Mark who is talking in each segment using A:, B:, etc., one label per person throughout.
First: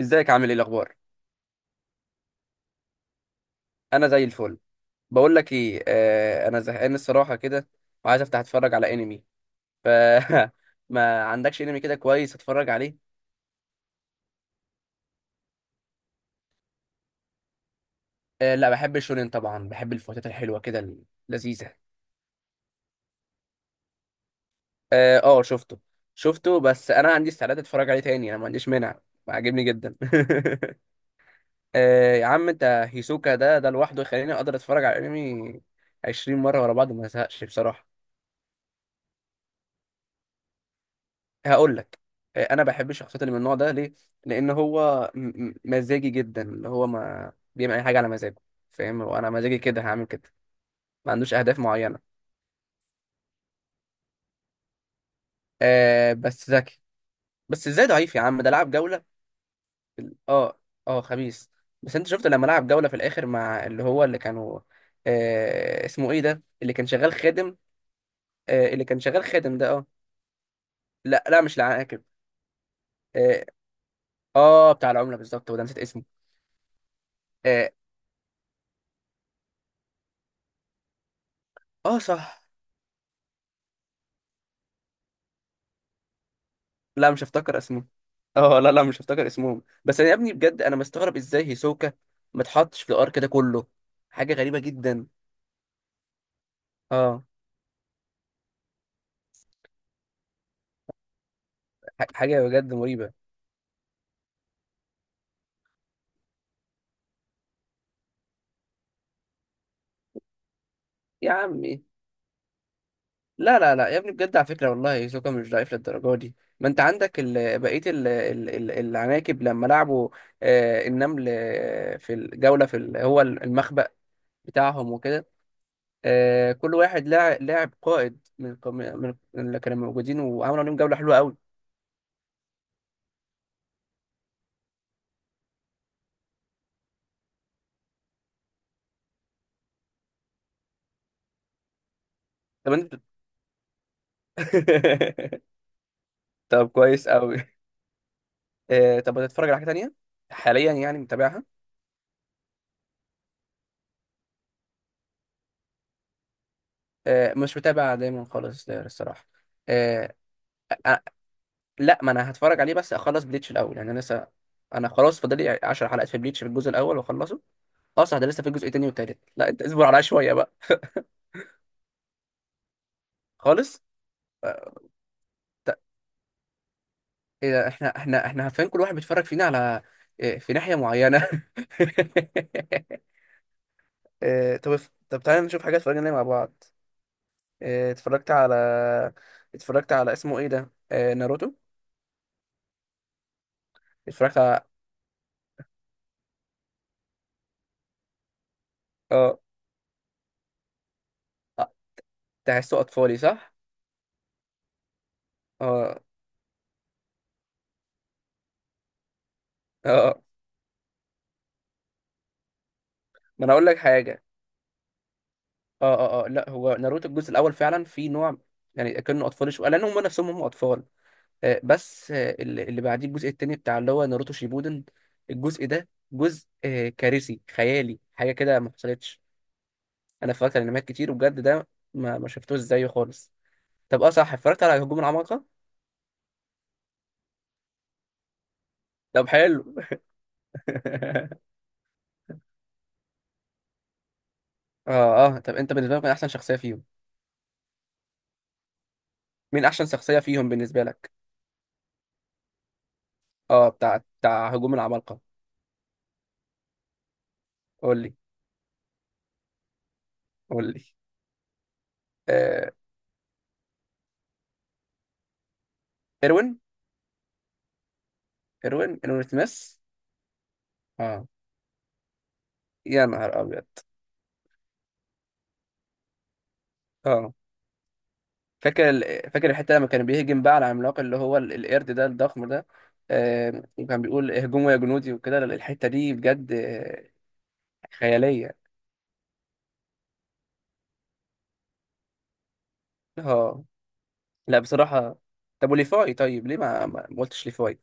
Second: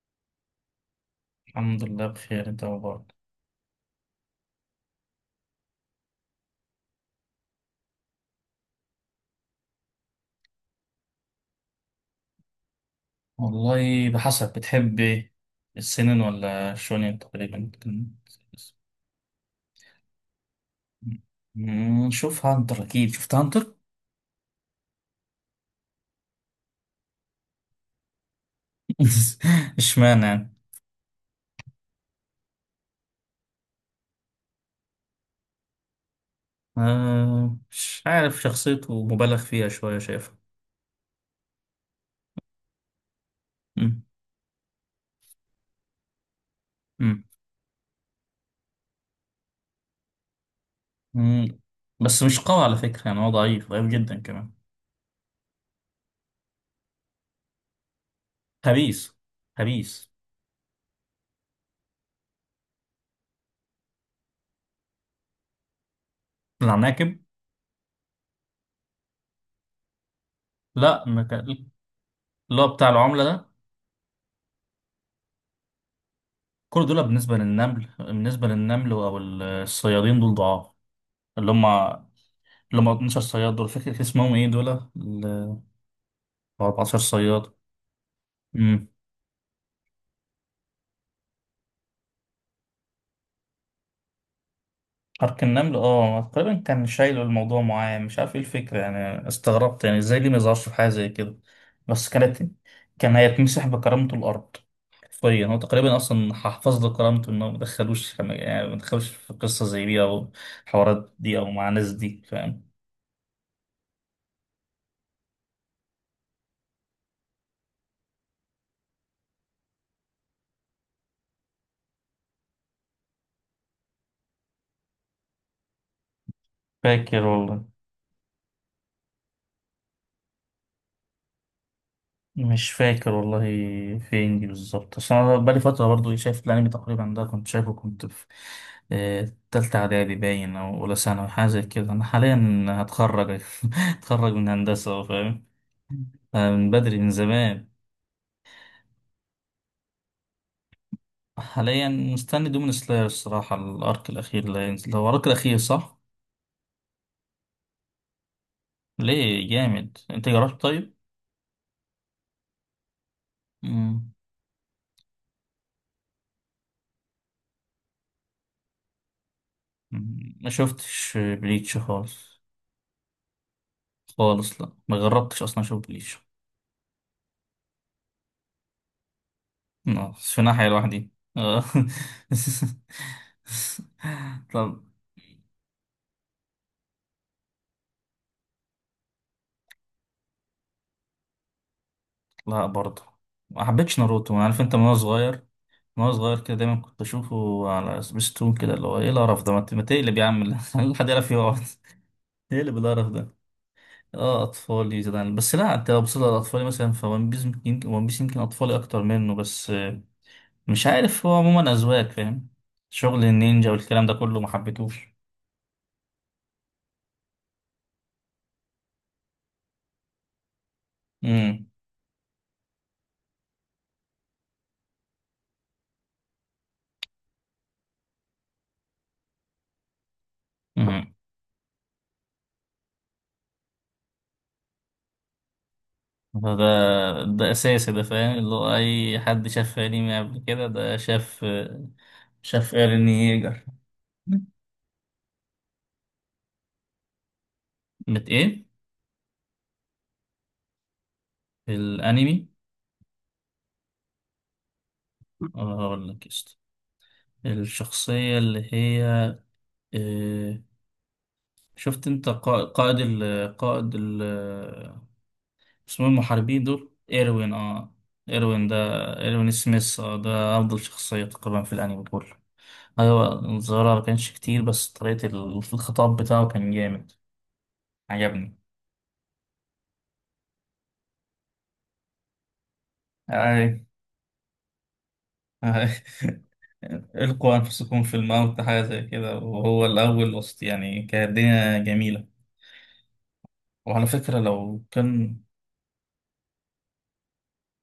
A: ازيك عامل ايه الاخبار؟
B: الحمد لله، بخير. انت مبارك؟
A: انا زي الفل. بقول لك ايه، انا زهقان الصراحه كده، وعايز افتح اتفرج على انمي. ف ما عندكش انمي كده كويس اتفرج عليه؟
B: والله بحسب، بتحب ايه؟ السنن ولا شونين تقريبا كان؟
A: آه لا، بحب الشونين طبعا، بحب الفوتات الحلوه كده اللذيذه.
B: شوف هانتر، اكيد شفت هانتر.
A: اه آه، شفته. شفته بس انا عندي استعداد اتفرج عليه تاني، انا ما عنديش مانع. عاجبني جدا.
B: اشمعنى يعني؟
A: آه يا عم انت، هيسوكا ده لوحده يخليني اقدر اتفرج على انمي 20 مره ورا بعض وما ازهقش
B: آه،
A: بصراحه.
B: مش عارف، شخصيته مبالغ فيها شوية شايفها.
A: هقول لك، آه، انا بحب الشخصيات اللي من النوع ده، ليه؟
B: مم.
A: لان هو مزاجي جدا، اللي هو
B: مم.
A: ما بيعمل اي حاجه على مزاجه، فاهم؟ وانا مزاجي كده هعمل كده، ما عندوش اهداف
B: مم.
A: معينه.
B: بس مش قوي على فكرة، يعني هو ضعيف ضعيف جدا كمان.
A: آه بس ذكي. بس ازاي ضعيف يا عم؟ ده لعب جوله.
B: خبيث، خبيث.
A: اه. اه خبيث. بس انت شفت لما لعب جوله في الاخر مع اللي هو اللي كانوا، آه اسمه ايه ده اللي كان شغال
B: العناكب.
A: خادم؟ آه اللي كان شغال خادم ده، اه.
B: لا، ما
A: لا لا مش
B: كان-
A: العاقب.
B: اللي هو بتاع العملة
A: اه،
B: ده.
A: آه بتاع العمله بالظبط، وده نسيت اسمه.
B: كل دول
A: اه،
B: بالنسبة للنمل أو الصيادين دول ضعاف. اللي هم
A: آه
B: اللي
A: صح.
B: هم 12 صياد، دول فاكر كان اسمهم ايه؟ دول ال 14
A: لا مش
B: صياد.
A: هفتكر اسمهم. اه لا لا
B: امم
A: مش هفتكر اسمهم، بس انا يا ابني بجد انا مستغرب ازاي هيسوكا ما اتحطش في الار كده كله. حاجه غريبه جدا.
B: حرك النمل، تقريبا كان شايله
A: اه،
B: الموضوع معاه، مش عارف ايه الفكرة يعني. استغربت، يعني ازاي ليه ما يظهرش في حاجة زي كده؟ بس كانت...
A: حاجه بجد مريبه.
B: كان هيتمسح بكرامته الأرض حرفيا. هو تقريبا أصلا حفظ له كرامته إنه ما دخلوش في قصة زي دي، أو حوارات
A: يا
B: دي، أو مع
A: عمي،
B: ناس دي، فاهم؟
A: لا لا لا يا ابني بجد على فكره والله هيسوكا مش ضعيف للدرجه دي، ما انت عندك بقيه العناكب لما لعبوا، آه النمل آه، في الجوله في هو المخبأ بتاعهم وكده. آه كل واحد
B: فاكر والله
A: لعب قائد من من اللي كانوا موجودين وعملوا عليهم جوله حلوه قوي.
B: مش فاكر والله. فين دي بالظبط؟ اصل انا بقالي فتره برضو شايف الانمي، تقريبا ده كنت شايفه، كنت في تالتة اعدادي باين، او اولى ثانوي حاجه زي كده. انا حاليا
A: طب انت،
B: هتخرج هتخرج من هندسه أهو، فاهم؟ آه،
A: طب
B: من بدري،
A: كويس
B: من
A: قوي.
B: زمان.
A: آه طب بتتفرج على حاجه تانية حاليا يعني، متابعها؟
B: حاليا مستني دومين سلاير الصراحه، الارك الاخير اللي هينزل هو الارك الاخير، صح؟
A: آه مش متابع دايما خالص ده الصراحه.
B: ليه، جامد؟
A: آه
B: انت جربت طيب؟
A: آه، لا ما انا هتفرج عليه بس اخلص بليتش الاول، يعني انا
B: مم.
A: لسه، انا خلاص فاضل لي 10 حلقات في بليتش في الجزء الاول واخلصه. اه صح، ده لسه في الجزء التاني والتالت، لا انت اصبر عليا شويه
B: ما
A: بقى.
B: شفتش بليتش خالص،
A: خالص.
B: خالص.
A: آه،
B: لا، ما جربتش اصلا
A: ت-
B: اشوف بليتش.
A: إيه ده، احنا احنا عارفين كل واحد بيتفرج فينا على،
B: آه،
A: إيه،
B: في
A: في
B: ناحية
A: ناحيه
B: لوحدي.
A: معينه.
B: آه.
A: آه، طب،
B: طب.
A: طب تعالى نشوف حاجه اتفرجنا عليها مع بعض. آه، اتفرجت على، اتفرجت على اسمه ايه ده، آه، ناروتو.
B: لا برضه، ما حبيتش ناروتو.
A: اتفرجت
B: أنا عارف
A: على،
B: انت من وانا صغير، كده دايما كنت اشوفه على سبيستون كده، اللي هو ايه
A: اه
B: القرف ده؟ ما تقلب يا عم. اللي حد يعرف يقعد
A: آه،
B: تقلب
A: تحسه
B: القرف
A: اطفالي
B: ده.
A: صح؟
B: اه، اطفالي زمان. بس لا، انت
A: اه
B: لو بصيت على اطفالي مثلا فون بيس يمكن ون بيس يمكن اطفالي اكتر منه. بس
A: اه آه.
B: مش عارف، هو عموما اذواق فاهم. شغل
A: ما انا اقول
B: النينجا
A: لك
B: والكلام ده
A: حاجه،
B: كله ما حبيتهوش.
A: اه اه اه، لا هو ناروتو الجزء الاول فعلا في نوع، يعني كانوا اطفال شويه لان هم نفسهم هم اطفال، آه، بس آه، اللي بعديه الجزء التاني بتاع اللي هو ناروتو شيبودن. الجزء ده جزء آه، كارثي خيالي حاجه كده ما حصلتش. انا اتفرجت على انميات كتير
B: امم
A: وبجد ده ما شفتوش زيه خالص. طب اه صح، اتفرجت على هجوم العمالقه.
B: فده ده أساسي، ده فاهم، اللي هو أي
A: طب
B: حد
A: حلو.
B: شاف أنمي قبل كده ده شاف. شاف إيرين ييجر.
A: اه اه طب انت بالنسبه لك مين احسن شخصيه فيهم؟
B: بت إيه؟
A: مين احسن شخصيه فيهم بالنسبه لك؟
B: الأنمي.
A: اه بتاع هجوم العمالقه.
B: أقول لك قشطة.
A: قول لي.
B: الشخصية اللي هي آه،
A: قول لي.
B: شفت أنت
A: آه،
B: قا- قائد ال قائد ال اسمه إيه
A: اروين،
B: المحاربين دول؟ إيروين، أه. إيروين ده،
A: اروين
B: إيروين
A: سميث.
B: سميث، أه. ده أفضل شخصية
A: اه
B: تقريبا في الأنمي كله.
A: يا
B: أيوة،
A: نهار ابيض.
B: الظاهرة ما كانش كتير، بس طريقة الخطاب بتاعه كان جامد.
A: اه، فاكر فاكر الحته لما كان بيهجم بقى على العملاق اللي هو القرد ده الضخم ده، آه
B: عجبني.
A: وكان بيقول اهجموا يا جنودي وكده، الحته دي بجد آه،
B: القوا انفسكم في
A: خياليه.
B: الموت، حاجه زي كده، وهو الاول وسط يعني كانت الدنيا جميله.
A: اه
B: وعلى فكره
A: لا
B: لو
A: بصراحه،
B: كان...
A: طب وليفاي طيب ليه ما قلتش ليفاي؟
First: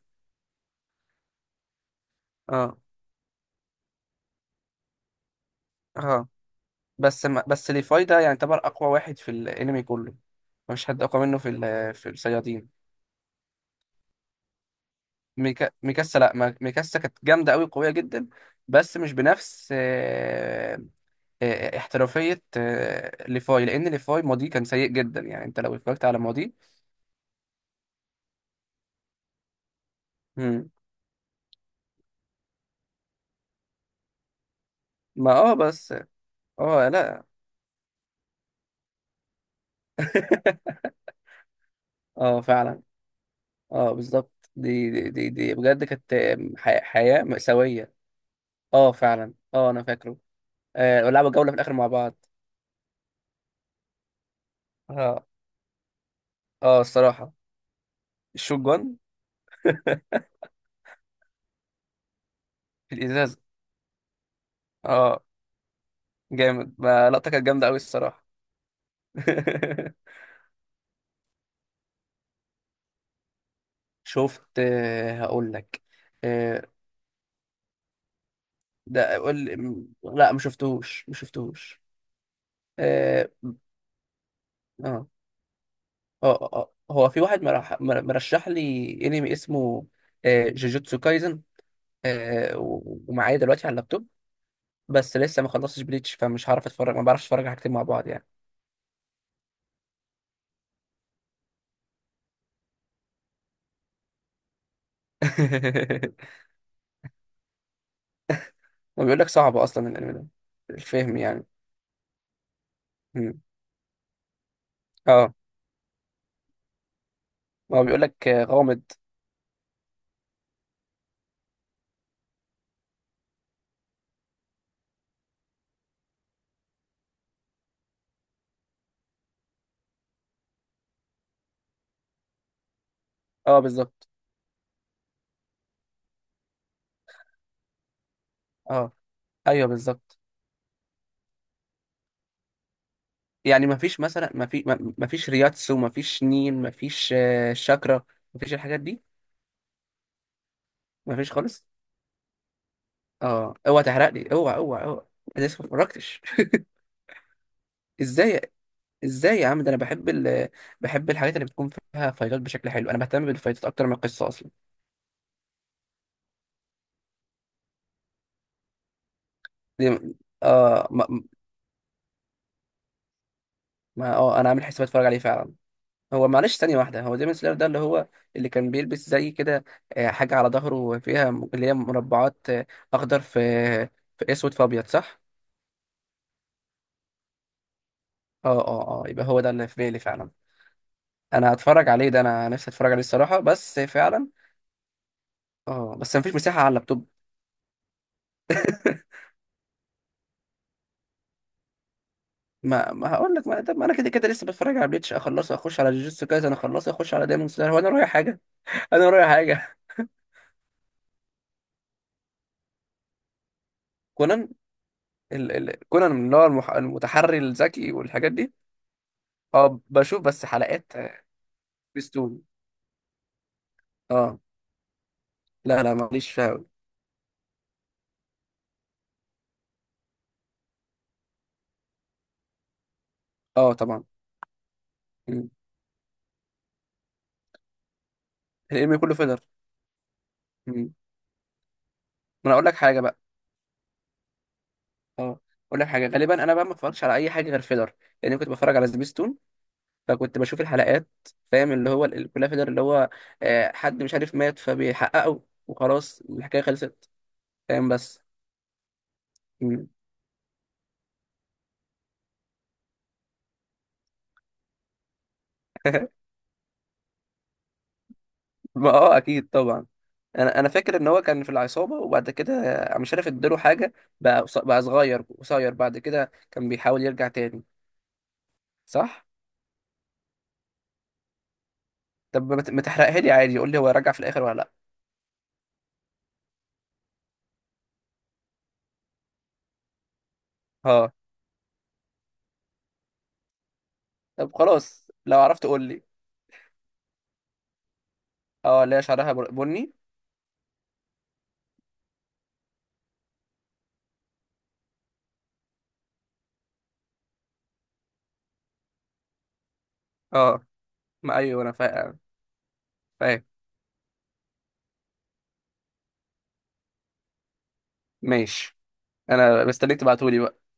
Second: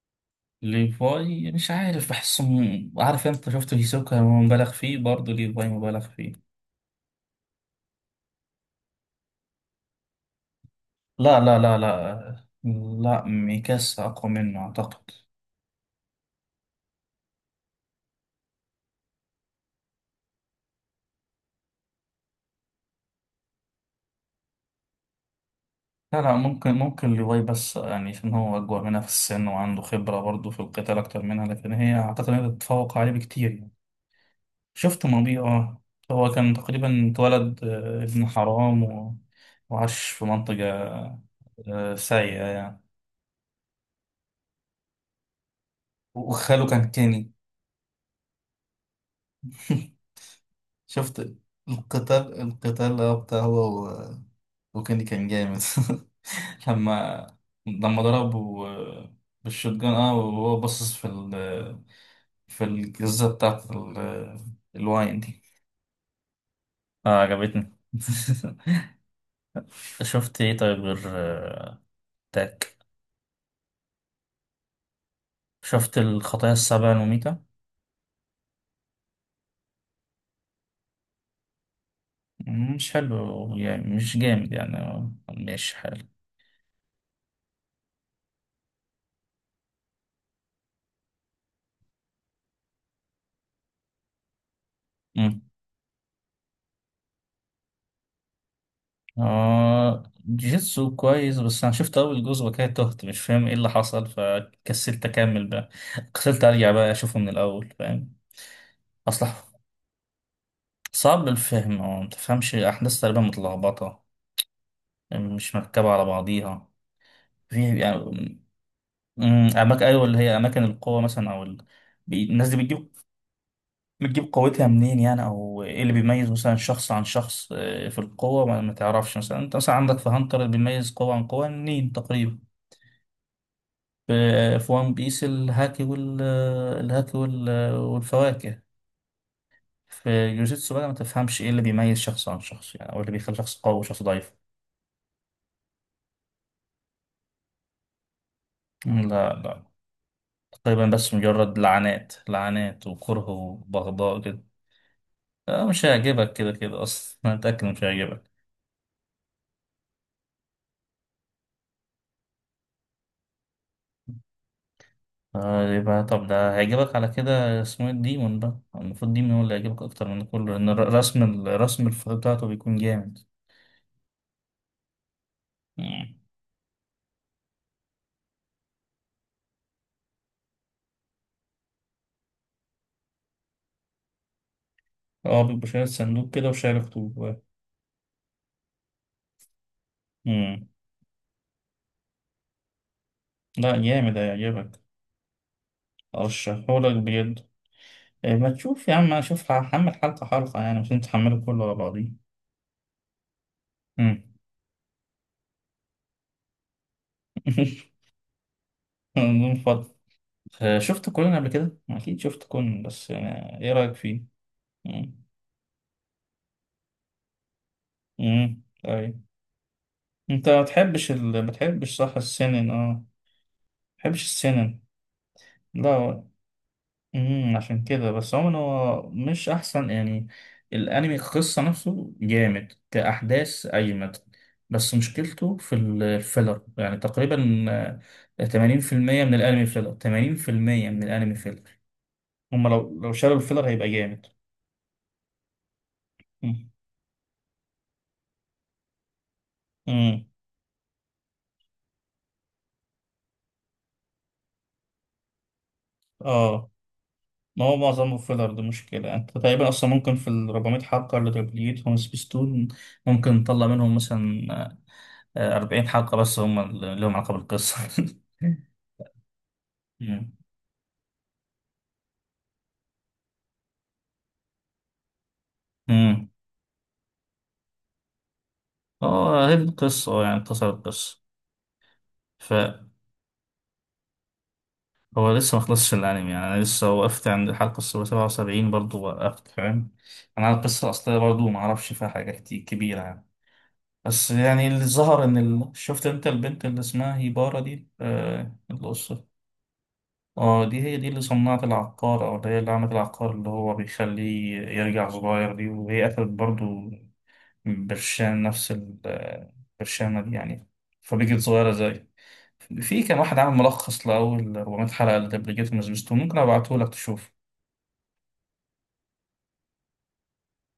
B: ليفاي مش عارف، بحسه
A: اه
B: عارف انت شفت هيسوكا هو مبالغ فيه، برضه ليفاي مبالغ
A: اه
B: فيه.
A: بس، ما بس ليفاي ده يعني يعتبر اقوى واحد في الانمي كله، مفيش حد اقوى منه
B: لا،
A: في
B: لا، لا،
A: في
B: لا.
A: الصيادين.
B: لا، ميكاسا اقوى منه اعتقد.
A: ميكاسا، لا ما- ميكاسا كانت جامده قوي، قويه جدا، بس مش بنفس آه، آه، آه، احترافيه آه، ليفاي، لان ليفاي ماضيه كان سيء جدا، يعني انت لو اتفرجت على
B: لا، لا،
A: ماضيه.
B: ممكن ممكن ليفاي، بس يعني عشان هو اكبر منها في السن، وعنده خبره برضه في
A: مم.
B: القتال اكتر منها، لكن هي اعتقد انها تتفوق عليه بكتير. شفت
A: ما
B: ماضي،
A: اه
B: اه.
A: بس،
B: هو كان
A: اه
B: تقريبا
A: لا،
B: اتولد ابن حرام و... وعاش في منطقة
A: اه
B: سيئة يعني.
A: فعلا. اه بالظبط، دي بجد كانت
B: وخاله كان
A: حياه
B: كيني.
A: مأساويه. اه فعلا اه انا فاكره. آه ولعبوا
B: شفت
A: جوله في الاخر مع بعض.
B: القتال، بتاع هو و... وكيني
A: اه.
B: كان جامد.
A: اه
B: لما
A: الصراحة، الشوت
B: ضربه
A: جون.
B: بالشوتجان، اه. وهو باصص في
A: في
B: الجزة
A: الإزازة.
B: بتاعت ال... الواين
A: اه
B: دي.
A: جامد،
B: اه،
A: ما لقطة كانت جامدة
B: عجبتني.
A: أوي الصراحة.
B: شفت ايه طيب، غير تاك؟
A: شفت آه، هقول لك.
B: شفت الخطايا
A: آه،
B: السبعة المميتة؟
A: ده قول لا ما شفتوش.
B: مش
A: اه
B: حلو يعني، مش جامد يعني،
A: اه
B: مش حلو.
A: اه آه. آه. هو في واحد مرشح لي انمي اسمه آه، جوجوتسو كايزن، آه، ومعايا دلوقتي على اللابتوب، بس
B: مم.
A: لسه ما خلصتش بليتش فمش هعرف اتفرج، ما بعرفش اتفرج على حاجتين مع بعض يعني.
B: آه، جيتسو كويس، بس أنا شفت أول جزء وكده تهت، مش فاهم إيه اللي حصل، فكسلت أكمل بقى. كسلت أرجع بقى أشوفه من الأول، فاهم؟
A: وبيقول لك
B: أصلا
A: صعب اصلا الانمي ده الفهم
B: صعب
A: يعني.
B: الفهم، أو متفهمش أحداث، تقريبا
A: مم.
B: متلخبطة. يعني
A: اه
B: مش مركبة على بعضيها. في
A: ما هو بيقول لك
B: يعني...
A: غامض.
B: أماكن، أيوة، اللي هي أماكن القوة مثلا، أو ال... الناس دي بتجيب قوتها منين يعني؟ او ايه اللي بيميز مثلا شخص عن شخص في القوة؟ ما تعرفش، مثلا انت مثلا عندك في هانتر اللي بيميز قوة عن قوة منين تقريبا.
A: اه بالظبط.
B: في في وان بيس الهاكي وال والفواكه.
A: اه ايوه بالظبط.
B: في جوجيتسو بقى، ما تفهمش ايه اللي بيميز شخص عن شخص يعني، او اللي بيخلي شخص
A: يعني
B: قوي
A: ما فيش
B: وشخص
A: مثلا
B: ضعيف.
A: ما فيش رياتسو، ما فيش نين، ما فيش آه، شاكرا، ما فيش الحاجات دي.
B: لا، لا. تقريبا بس
A: ما فيش
B: مجرد
A: خالص.
B: لعنات، لعنات وكره
A: اه اوعى تحرق
B: وبغضاء
A: لي،
B: كده.
A: اوعى انا لسه
B: آه،
A: ما
B: مش
A: اتفرجتش.
B: هيعجبك كده كده، اصلا انا متأكد إنه مش هيعجبك.
A: ازاي؟ ازاي يا عم؟ ده انا بحب بحب الحاجات اللي بتكون فيها فايتات بشكل حلو، انا بهتم بالفايتات اكتر من القصه اصلا.
B: يبقى طب ده هيعجبك على كده، اسمه ايه الديمون بقى، المفروض ديمون هو اللي هيعجبك
A: دي...
B: اكتر من كله، لان
A: اه
B: رسم
A: ما...
B: الرسم بتاعته بيكون جامد.
A: ما اه انا عامل حساب اتفرج عليه فعلا.
B: مم.
A: هو معلش ثانية واحدة، هو ديمون سلاير ده اللي هو اللي كان بيلبس زي كده آه، حاجة على ظهره فيها اللي هي مربعات آه، أخضر في في أسود في أبيض صح؟
B: اه، بيبقى شايل صندوق كده وشايل خطوط.
A: اه اه اه يبقى هو ده اللي في بالي فعلا.
B: مم.
A: أنا هتفرج عليه ده، أنا نفسي أتفرج عليه الصراحة
B: لا،
A: بس
B: جامد،
A: فعلا.
B: هيعجبك.
A: اه بس مفيش مساحة على
B: ارشحهولك
A: اللابتوب.
B: بجد. إيه، ما تشوف يا عم، اشوف هحمل حلقة حلقة يعني، مش انت تحمله كله على بعضيه.
A: ما ما هقول لك ما, طب ما أنا كده
B: مم.
A: كده لسه بتفرج على بليتش، أخلصه أخش على جوجوتسو كايزن، أخلصه أخش على ديمون سلاير، هو أنا رايح حاجة؟ أنا رايح
B: من
A: حاجة؟
B: فضل... آه، شفت كونان قبل كده؟ أكيد شفت كونان، بس يعني إيه رأيك فيه؟
A: كونان.
B: مم.
A: كونان اللي هو المتحري الذكي والحاجات دي؟
B: مم. طيب.
A: اه بشوف بس
B: أنت ما
A: حلقات
B: بتحبش
A: آه،
B: صح،
A: سبيستون.
B: السنن، اه. بحبش
A: اه
B: السينما.
A: لا لا
B: لا.
A: ماليش فيها أوي.
B: عشان كده بس، عموما هو مش احسن يعني. الانمي القصه نفسه جامد كاحداث،
A: اه طبعا.
B: اجمد. بس
A: مم.
B: مشكلته في الفيلر يعني تقريبا.
A: الانمي كله
B: 80% من
A: فيلر.
B: الانمي فيلر،
A: مم. ما
B: 80% من الانمي فيلر.
A: انا اقول
B: هما
A: لك حاجه
B: لو
A: بقى،
B: شالوا الفيلر هيبقى جامد.
A: اه اقول لك حاجه، غالبا انا بقى
B: امم
A: ما اتفرجش على اي حاجه غير فيلر، لان كنت بتفرج على سبيستون،
B: أمم.
A: فكنت بشوف الحلقات فاهم، اللي هو كلها فيلر، اللي هو آه، حد مش عارف مات فبيحققه وخلاص الحكايه
B: اه،
A: خلصت.
B: ما هو
A: فاهم؟
B: معظمه
A: بس،
B: فيلر، دي مشكلة. انت تقريبا
A: مم.
B: اصلا ممكن في ال 400 حلقة اللي تبليتهم سبيستون، ممكن نطلع منهم مثلا 40 حلقة بس هم اللي لهم علاقة بالقصة.
A: ما اه اكيد طبعا.
B: مم.
A: انا فاكر ان هو كان في العصابه وبعد كده آه، مش عارف اداله حاجه بقى بقى صغير قصير، بعد
B: مم.
A: كده كان بيحاول يرجع تاني، صح؟
B: اه، هي دي القصة. يعني اختصر القصة،
A: طب ما
B: فهو...
A: تحرقها لي عادي، قول لي هو راجع في الاخر ولا لا؟
B: لسه ما خلصش الأنمي يعني. أنا لسه وقفت عند الحلقة 77، برضه وقفت، فاهم؟ أنا على القصة
A: اه
B: الأصلية برضه ما أعرفش فيها حاجة كتير كبيرة يعني. بس
A: طب
B: يعني اللي
A: خلاص
B: ظهر إن
A: لو عرفت
B: ال...
A: قول لي.
B: شفت أنت البنت اللي اسمها هيبارا دي
A: اه اللي هي
B: القصة.
A: شعرها بني.
B: اه، دي هي دي اللي صنعت العقار، أو اللي هي اللي عملت العقار اللي هو بيخليه يرجع صغير دي، وهي قتلت برضه برشام نفس ال- برشامة دي
A: اه
B: يعني.
A: ما
B: فبيجت
A: ايوه انا
B: صغيرة زي...
A: فاهم.
B: في كان واحد
A: فاهم.
B: عامل ملخص لأول 400 حلقة لدبلجيت من سبيستون، ممكن أبعته لك تشوف.
A: ماشي. انا مستنيك تبعتولي بقى.